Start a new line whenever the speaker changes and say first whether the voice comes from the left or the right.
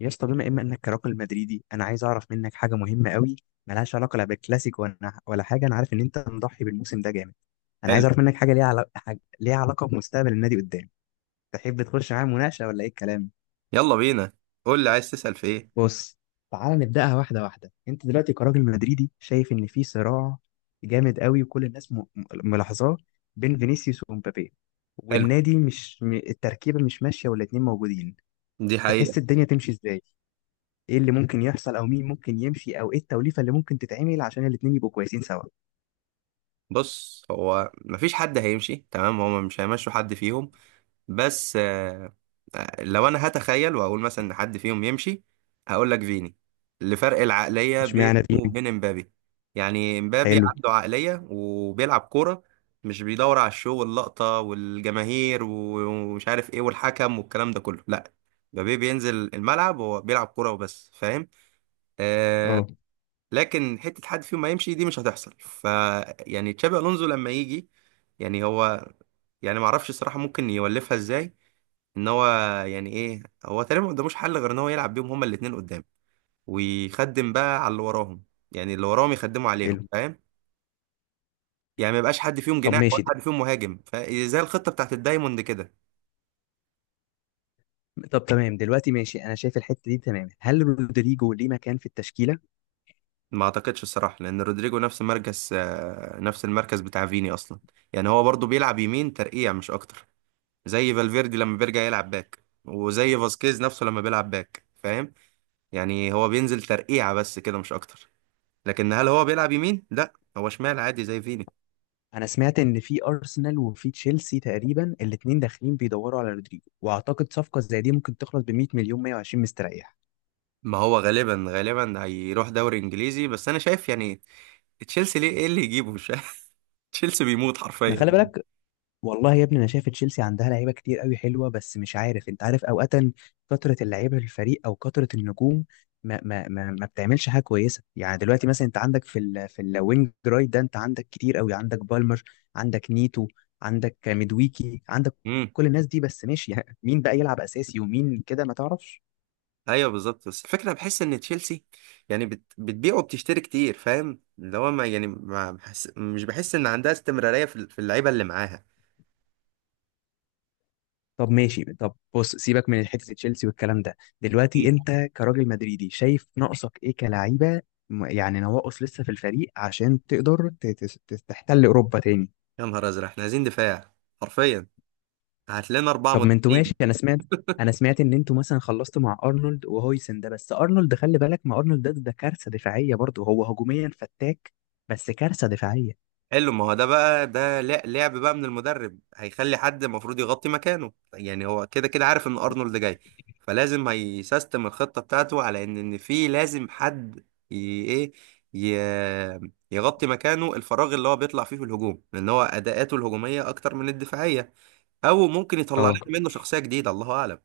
left: يا اسطى بما إما إنك كراجل مدريدي، أنا عايز أعرف منك حاجة مهمة قوي ملهاش علاقة لا بالكلاسيكو ولا حاجة. أنا عارف إن أنت مضحي بالموسم ده جامد. أنا عايز
right: حلو.
left: أعرف منك حاجة ليها علاقة، حاجة ليها علاقة بمستقبل النادي قدام. تحب تخش معايا مناقشة ولا إيه الكلام؟
right: يلا بينا، قول لي عايز تسأل في ايه.
left: بص، تعال نبدأها واحدة واحدة. أنت دلوقتي كراجل مدريدي شايف إن في صراع جامد قوي وكل الناس ملاحظاه بين فينيسيوس ومبابي،
right: حلو،
left: والنادي مش التركيبة مش ماشية والاتنين موجودين.
right: دي
left: تحس
right: حقيقة.
left: الدنيا تمشي إزاي؟ ايه اللي ممكن يحصل، او مين ممكن يمشي، او ايه التوليفه اللي ممكن تتعمل عشان الاتنين يبقوا كويسين سوا؟
right: بص، هو مفيش حد هيمشي، تمام؟ هما مش هيمشوا حد فيهم، بس لو انا هتخيل واقول مثلا ان حد فيهم يمشي، هقول لك فيني، لفرق العقلية بينه
left: اشمعنى تيمي.
right: وبين امبابي. يعني امبابي
left: حلو.
right: عنده عقلية وبيلعب كورة، مش بيدور على الشو واللقطة والجماهير ومش عارف ايه والحكم والكلام ده كله، لا. مبابي بينزل الملعب هو بيلعب كورة وبس، فاهم؟ آه،
left: اه،
right: لكن حته حد فيهم ما يمشي دي مش هتحصل. ف يعني تشابي الونزو لما يجي، يعني هو، يعني ما اعرفش الصراحه ممكن يولفها ازاي. ان هو يعني ايه، هو تقريبا ما قداموش حل غير ان هو يلعب بيهم هما الاثنين قدام، ويخدم بقى على اللي وراهم. يعني اللي وراهم يخدموا عليهم،
left: حلو.
right: فاهم؟ يعني ما يبقاش حد فيهم
left: طب
right: جناح ولا
left: ماشي ده.
right: حد فيهم مهاجم، فزي الخطه بتاعت الدايموند كده.
left: طب تمام دلوقتي، ماشي، انا شايف الحته دي تمام. هل رودريجو ليه مكان في التشكيله؟
right: ما اعتقدش الصراحه، لان رودريجو نفس مركز نفس المركز بتاع فيني اصلا. يعني هو برضو بيلعب يمين ترقيع مش اكتر، زي فالفيردي لما بيرجع يلعب باك، وزي فاسكيز نفسه لما بيلعب باك، فاهم؟ يعني هو بينزل ترقيعة بس كده، مش اكتر. لكن هل هو بيلعب يمين؟ لا، هو شمال عادي زي فيني.
left: انا سمعت ان في ارسنال وفي تشيلسي تقريبا الاتنين داخلين بيدوروا على رودريجو، واعتقد صفقه زي دي ممكن تخلص ب 100 مليون، 120 مستريح.
right: ما هو غالبا هيروح دوري انجليزي، بس انا شايف يعني تشيلسي ليه؟ ايه اللي يجيبه؟ مش عارف. تشيلسي بيموت
left: ما
right: حرفيا.
left: خلي بالك، والله يا ابني انا شايف تشيلسي عندها لعيبه كتير قوي حلوه، بس مش عارف، انت عارف اوقات كثره اللعيبه في الفريق او كثره النجوم ما بتعملش حاجه كويسه. يعني دلوقتي مثلا انت عندك في في الوينج رايت ده انت عندك كتير قوي، عندك بالمر، عندك نيتو، عندك ميدويكي، عندك
right: امم.
left: كل الناس دي. بس ماشي، يعني مين بقى يلعب اساسي ومين كده ما تعرفش.
right: ايوه بالظبط، بس الفكره بحس ان تشيلسي يعني بتبيع وبتشتري كتير، فاهم؟ اللي هو ما يعني ما بحس... مش بحس ان عندها استمراريه في في اللعيبه اللي معاها.
left: طب ماشي، طب بص، سيبك من حته تشيلسي والكلام ده. دلوقتي انت كراجل مدريدي شايف ناقصك ايه كلعيبه، يعني نواقص لسه في الفريق عشان تقدر تحتل اوروبا تاني؟
right: يا نهار ازرق، احنا عايزين دفاع حرفيا، هات لنا اربعه
left: طب ما انتوا ماشي،
right: مدافعين.
left: انا سمعت ان انتوا مثلا خلصتوا مع ارنولد وهويسن ده، بس ارنولد خلي بالك، ما ارنولد ده كارثه دفاعيه برضه، هو هجوميا فتاك بس كارثه دفاعيه.
right: حلو، ما هو ده بقى، ده لعب بقى من المدرب، هيخلي حد المفروض يغطي مكانه. يعني هو كده كده عارف ان ارنولد جاي، فلازم هيسيستم الخطه بتاعته على ان في لازم حد ي... ايه ي... يغطي مكانه، الفراغ اللي هو بيطلع فيه في الهجوم، لان هو اداءاته الهجوميه اكتر من الدفاعيه. او ممكن يطلع
left: اه،
right: لنا منه شخصيه جديده، الله اعلم،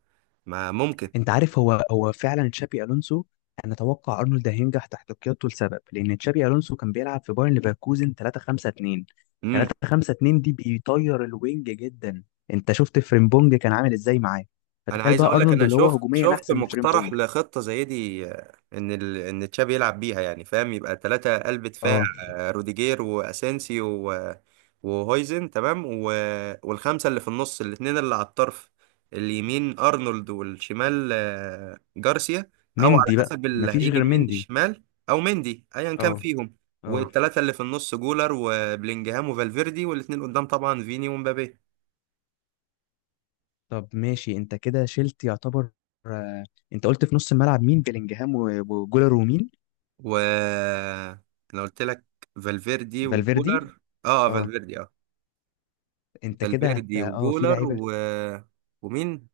right: ما ممكن.
left: انت عارف، هو فعلا تشابي الونسو، انا اتوقع ارنولد هينجح تحت قيادته لسبب لان تشابي الونسو كان بيلعب في بايرن ليفركوزن 3 5 2.
right: إمم.
left: 3 5 2 دي بيطير الوينج جدا. انت شفت فريمبونج كان عامل ازاي معاه؟
right: انا
left: فتخيل
right: عايز
left: بقى
right: اقول لك،
left: ارنولد
right: انا
left: اللي هو
right: شفت
left: هجوميا
right: شفت
left: احسن من
right: مقترح
left: فريمبونج.
right: لخطه زي دي، ان ان تشابي يلعب بيها، يعني فاهم؟ يبقى ثلاثه قلب دفاع،
left: اه.
right: روديجير واسينسيو و... وهويزن، تمام، والخمسه اللي في النص، الاثنين اللي على الطرف، اليمين ارنولد والشمال جارسيا، او على
left: مندي بقى،
right: حسب اللي
left: مفيش
right: هيجي
left: غير
right: مين
left: مندي.
right: الشمال، او مندي، ايا كان
left: اه.
right: فيهم.
left: اه،
right: والثلاثه اللي في النص جولر وبلينجهام وفالفيردي، والاثنين قدام طبعا فيني ومبابي.
left: طب ماشي، انت كده شلت يعتبر. آه، انت قلت في نص الملعب مين؟ بيلينجهام وجولر ومين؟
right: و انا قلت لك، فالفيردي
left: فالفيردي.
right: وجولر. اه،
left: اه.
right: فالفيردي اه.
left: انت كده هت
right: فالفيردي
left: اه في
right: وجولر
left: لعيبه
right: ومين؟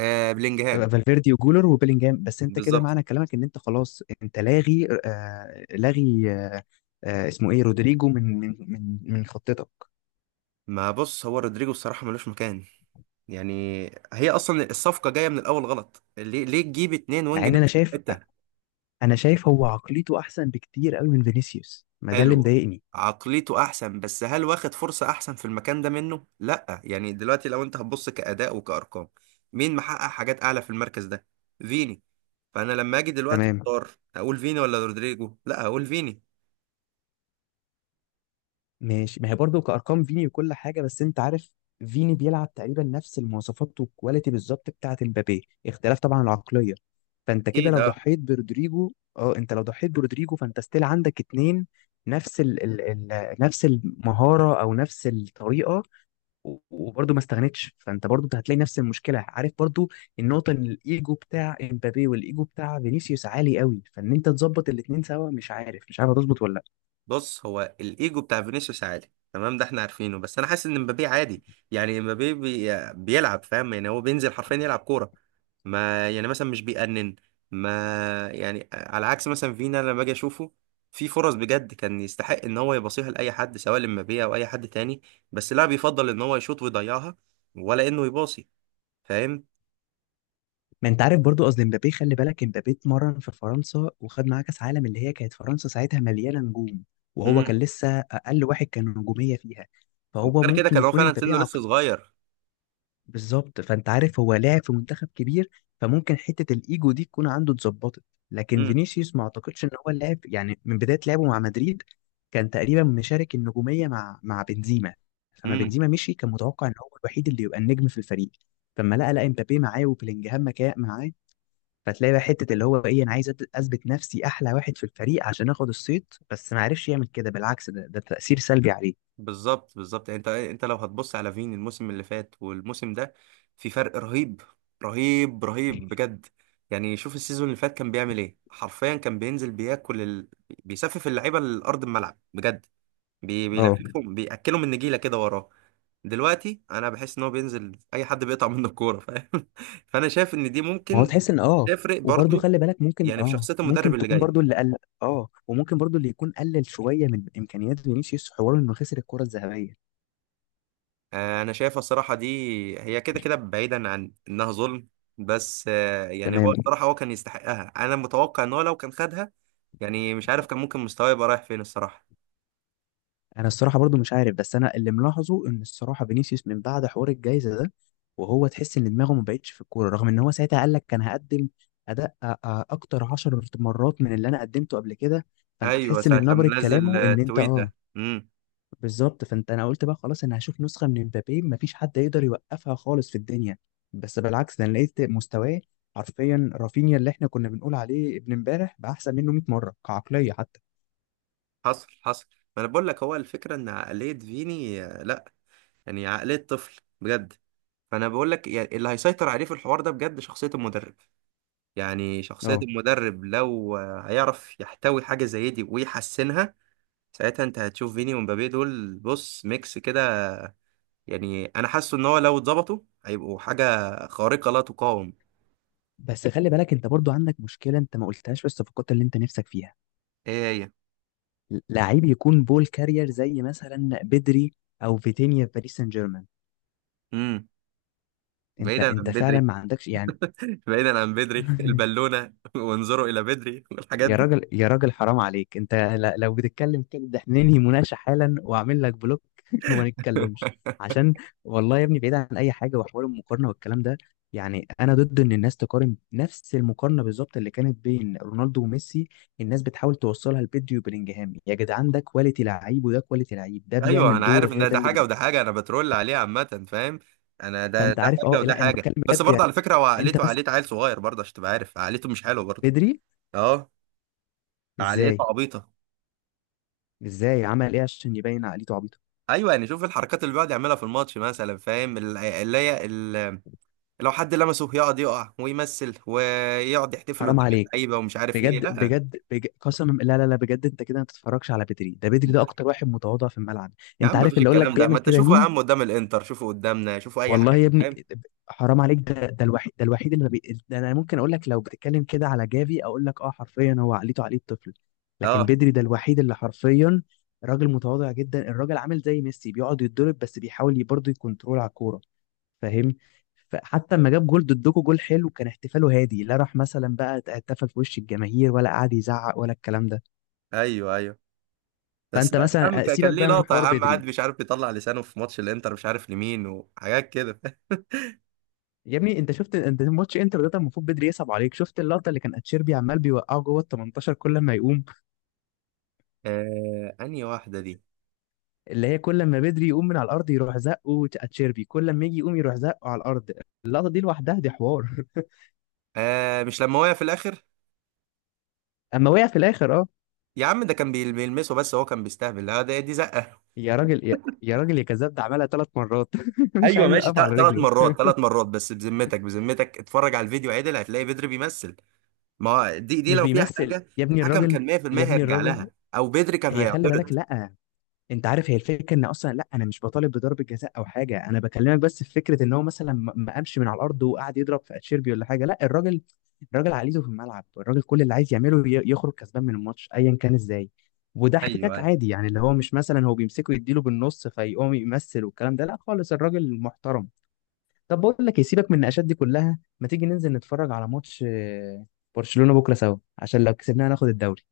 right: بلينجهام.
left: فالفيردي وجولر وبيلينجهام. بس انت كده
right: بالظبط.
left: معنى كلامك ان انت خلاص انت لاغي، آه لاغي، آه آه، اسمه ايه، رودريجو، من خطتك.
right: ما بص، هو رودريجو الصراحة ملوش مكان، يعني هي اصلا الصفقة جاية من الاول غلط. ليه؟ تجيب اتنين
left: مع
right: وينج
left: ان انا
right: نفس
left: شايف،
right: الحتة؟
left: هو عقليته احسن بكتير قوي من فينيسيوس، ما ده اللي
right: حلوة،
left: مضايقني.
right: عقليته احسن، بس هل واخد فرصة احسن في المكان ده منه؟ لا، يعني دلوقتي لو انت هتبص كأداء وكأرقام، مين محقق حاجات اعلى في المركز ده؟ فيني. فانا لما اجي دلوقتي
left: تمام.
right: اختار، هقول فيني ولا رودريجو؟ لا، هقول فيني
left: ماشي، ما هي برضه كأرقام فيني وكل حاجة، بس أنت عارف فيني بيلعب تقريبا نفس المواصفات والكواليتي بالظبط بتاعة امبابي، اختلاف طبعا العقلية. فأنت كده
right: اكيد.
left: لو
right: آه.
left: ضحيت برودريجو، أه، أنت لو ضحيت برودريجو فأنت ستيل عندك اتنين نفس ال ال ال نفس المهارة أو نفس الطريقة، وبرضه ما استغنتش، فأنت برضه هتلاقي نفس المشكلة، عارف؟ برضه النقطة إن الإيجو بتاع امبابي والإيجو بتاع فينيسيوس عالي قوي، فإن أنت تظبط الاتنين سوا مش عارف، مش عارف هتظبط ولا لأ.
right: بص، هو الايجو بتاع فينيسيوس عالي، تمام، ده احنا عارفينه، بس انا حاسس ان مبابي عادي. يعني مبابي بيلعب، فاهم؟ يعني هو بينزل حرفيا يلعب كوره، ما يعني مثلا مش بيأنن. ما يعني على عكس مثلا فينا، لما باجي اشوفه في فرص بجد كان يستحق ان هو يباصيها لاي حد، سواء لمبابي او اي حد تاني، بس لا، بيفضل ان هو يشوط ويضيعها ولا انه يباصي، فاهم؟
left: ما انت عارف برضو، قصدي مبابي، خلي بالك مبابي اتمرن في فرنسا وخد معاه كاس عالم، اللي هي كانت فرنسا ساعتها مليانه نجوم وهو
right: امم.
left: كان لسه اقل واحد كان نجوميه فيها، فهو
right: وغير كده
left: ممكن
right: كان هو
left: يكون
right: فعلا
left: مبابي
right: سنه لسه
left: عقل.
right: صغير.
left: بالظبط، فانت عارف هو لاعب في منتخب كبير، فممكن حته الايجو دي تكون عنده اتظبطت. لكن فينيسيوس ما اعتقدش ان هو لاعب، يعني من بدايه لعبه مع مدريد كان تقريبا مشارك النجوميه مع بنزيما. فما
right: امم.
left: بنزيما مشي كان متوقع ان هو الوحيد اللي يبقى النجم في الفريق، فما لقى، لقى مبابي معاه وبلينجهام معاه. فتلاقي بقى حته اللي هو ايه، انا عايز اثبت نفسي احلى واحد في الفريق عشان اخد الصيت، بس ما عرفش يعمل كده، بالعكس ده تاثير سلبي عليه.
right: بالظبط. يعني انت ايه، انت لو هتبص على فين الموسم اللي فات والموسم ده، في فرق رهيب. رهيب رهيب بجد. يعني شوف السيزون اللي فات كان بيعمل ايه، حرفيا كان بينزل بياكل بيسفف اللعيبه لارض الملعب بجد،
left: اه.
right: بيلففهم، بياكلهم النجيله كده وراه. دلوقتي انا بحس ان هو بينزل اي حد بيقطع منه الكوره، فاهم؟ فانا شايف ان دي
left: ما هو
right: ممكن
left: تحس ان اه،
right: تفرق
left: وبرضه
right: برضو،
left: خلي بالك ممكن
right: يعني في
left: اه
right: شخصيه المدرب
left: ممكن
right: اللي
left: تكون
right: جاي.
left: برضه اللي قل. اه، وممكن برضه اللي يكون قلل شويه من امكانيات فينيسيوس حوار انه خسر الكره الذهبيه.
right: انا شايفها الصراحه دي، هي كده كده بعيدا عن انها ظلم، بس يعني هو
left: تمام.
right: الصراحه هو كان يستحقها، انا متوقع ان هو لو كان خدها يعني، مش عارف كان ممكن مستواه يبقى رايح فين الصراحه.
left: انا الصراحه برضو مش عارف، بس انا اللي ملاحظه ان الصراحه فينيسيوس من بعد حوار الجائزه ده، وهو تحس ان دماغه ما بقتش في الكوره، رغم ان هو ساعتها قال لك كان هقدم اداء اكتر عشر مرات من اللي انا قدمته قبل كده، فانت
right: ايوه
left: تحس
right: ساعه
left: من نبره
right: لما نزل
left: كلامه ان انت
right: تويته.
left: اه.
right: امم.
left: بالظبط، فانت، انا قلت بقى خلاص انا هشوف نسخه من مبابي ما فيش حد يقدر يوقفها خالص في الدنيا، بس بالعكس ده انا لقيت مستواه حرفيا رافينيا اللي احنا كنا بنقول عليه ابن امبارح بقى احسن منه 100 مره كعقليه حتى.
right: حصل، حصل. ما انا بقول لك، هو الفكره ان عقليه فيني لا، يعني عقليه طفل بجد. فانا بقول لك يعني اللي هيسيطر عليه في الحوار ده بجد شخصيه المدرب. يعني شخصيه
left: اه،
right: المدرب لو هيعرف يحتوي حاجه زي دي ويحسنها، ساعتها انت هتشوف فيني ومبابي دول بص ميكس كده. يعني انا حاسه ان هو لو اتظبطوا، هيبقوا حاجه خارقه لا تقاوم.
left: بس خلي بالك، انت برضو عندك مشكله انت ما قلتهاش في الصفقات اللي انت نفسك فيها،
right: ايه هي؟
left: لعيب يكون بول كارير زي مثلا بدري او فيتينيا في باريس سان جيرمان،
right: امم.
left: انت
right: بعيدا عن
left: انت فعلا
right: بدري.
left: ما عندكش يعني.
right: بعيدا عن بدري البالونه. وانظروا الى بدري والحاجات
left: يا
right: دي.
left: راجل يا راجل حرام عليك، انت لو بتتكلم كده ده احنا ننهي مناقشه حالا واعمل لك بلوك وما نتكلمش عشان، والله يا ابني بعيد عن اي حاجه وحوار المقارنه والكلام ده، يعني انا ضد ان الناس تقارن نفس المقارنه بالظبط اللي كانت بين رونالدو وميسي. الناس بتحاول توصلها لبيدري وبلينجهام، يا جدعان ده كواليتي لعيب وده كواليتي لعيب، ده
right: ايوه
left: بيعمل
right: انا
left: دور
right: عارف ان
left: غير
right: ده,
left: ده
right: ده
left: اللي
right: حاجه
left: بيعمل.
right: وده حاجه، انا بترول عليه عامه فاهم. انا ده
left: فانت
right: ده
left: عارف اه،
right: حاجه وده
left: لا انا
right: حاجه،
left: بتكلم
right: بس
left: بجد يعني.
right: برضه على فكره هو
left: انت
right: عقليته
left: مثلا
right: عقليه عيل صغير برضه، عشان تبقى عارف عقليته مش حلوه برضه.
left: بيدري
right: اه. عقليته
left: ازاي؟
right: عبيطه.
left: ازاي عمل ايه عشان يبين عقليته عبيطه؟
right: ايوه، يعني شوف الحركات اللي بيقعد يعملها في الماتش مثلا، فاهم؟ لو حد لمسه يقعد يقع ويمثل، ويقعد يحتفل قدام
left: حرام عليك.
right: اللعيبه ومش عارف ايه،
left: بجد
right: لا.
left: بجد, بجد قسما، لا بجد انت كده ما تتفرجش على بدري، ده بدري ده اكتر واحد متواضع في الملعب.
right: يا
left: انت
right: عم
left: عارف
right: مفيش
left: اللي اقول لك
right: الكلام ده، ما
left: بيعمل
right: انت
left: كده
right: شوفه يا
left: مين؟
right: عم قدام الانتر، شوفه قدامنا، شوفه اي
left: والله
right: حاجه،
left: يا ابني
right: فاهم؟
left: حرام عليك، ده الوحيد، ده الوحيد اللي ما بي... ده انا ممكن اقول لك لو بتتكلم كده على جافي اقول لك اه حرفيا هو عقليته عقلية طفل، لكن
right: اه.
left: بدري ده الوحيد اللي حرفيا راجل متواضع جدا. الراجل عامل زي ميسي بيقعد يتضرب بس بيحاول برضه يكنترول على الكوره، فاهم؟ فحتى لما جاب جول ضدكوا، جول حلو، كان احتفاله هادي، لا راح مثلا بقى احتفل في وش الجماهير ولا قعد يزعق ولا الكلام ده.
right: ايوه ايوه. بس
left: فانت
right: لا يا عم،
left: مثلا
right: كان كان
left: سيبك
right: ليه
left: بقى من
right: لقطه يا
left: حوار
right: عم، قاعد
left: بدري،
right: مش عارف يطلع لسانه في ماتش الانتر مش عارف لمين، وحاجات كده.
left: يا ابني انت شفت، انت ماتش انتر ده كان المفروض بدري يصعب عليك، شفت اللقطه اللي كان اتشيربي عمال بيوقعه جوه ال 18 كل ما يقوم؟
right: آه، انهي واحده دي؟
left: اللي هي كل ما بدري يقوم من على الارض يروح زقه اتشيربي، كل ما يجي يقوم يروح زقه على الارض. اللقطه دي لوحدها دي حوار.
right: آه مش لما وقع في الاخر؟
left: اما وقع في الاخر اه.
right: يا عم ده كان بيلمسه بس هو كان بيستهبل، لا ده دي زقه.
left: يا راجل يا كذاب، ده عملها ثلاث مرات مش
right: ايوه
left: عايز
right: ماشي،
left: يوقف على
right: ثلاث
left: رجله.
right: مرات، ثلاث مرات، بس بذمتك، بذمتك اتفرج على الفيديو عدل هتلاقي بدري بيمثل. ما هو دي
left: مش
right: لو فيها
left: بيمثل
right: حاجه
left: يا ابني
right: الحكم
left: الراجل،
right: كان 100%
left: يا ابني
right: هيرجع
left: الراجل
right: لها، او بدري كان
left: هي خلي بالك،
right: هيعترض.
left: لا، انت عارف هي الفكره ان اصلا، لا انا مش بطالب بضرب جزاء او حاجه، انا بكلمك بس في فكره ان هو مثلا ما قامش من على الارض وقعد يضرب في اتشيربي ولا حاجه، لا الراجل، عقليته في الملعب، الراجل كل اللي عايز يعمله يخرج كسبان من الماتش ايا كان ازاي. وده
right: ايوه
left: احتكاك
right: ايوه.
left: عادي يعني، اللي هو مش مثلا هو بيمسكه يديله بالنص فيقوم يمثل والكلام ده، لا خالص، الراجل محترم. طب بقول لك إيه، سيبك من النقاشات دي كلها، ما تيجي ننزل نتفرج على ماتش آه، برشلونة بكرة سوا؟ عشان لو كسبناها ناخد الدوري.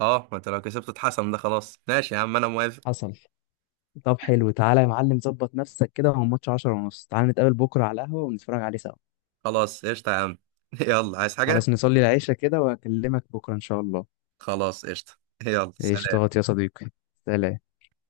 right: اه ما انت لو كسبت اتحسن ده، خلاص ماشي يا عم، انا موافق.
left: حصل. طب حلو، تعالى يا معلم ظبط نفسك كده، هو الماتش 10 ونص، تعالى نتقابل بكرة على القهوة ونتفرج عليه سوا.
right: خلاص قشطة يا عم. يلا، عايز
left: خلاص،
right: حاجة؟
left: نصلي العشاء كده وأكلمك بكرة إن شاء الله.
right: خلاص قشطة. يلا سلام.
left: قشطات يا صديقي، سلام.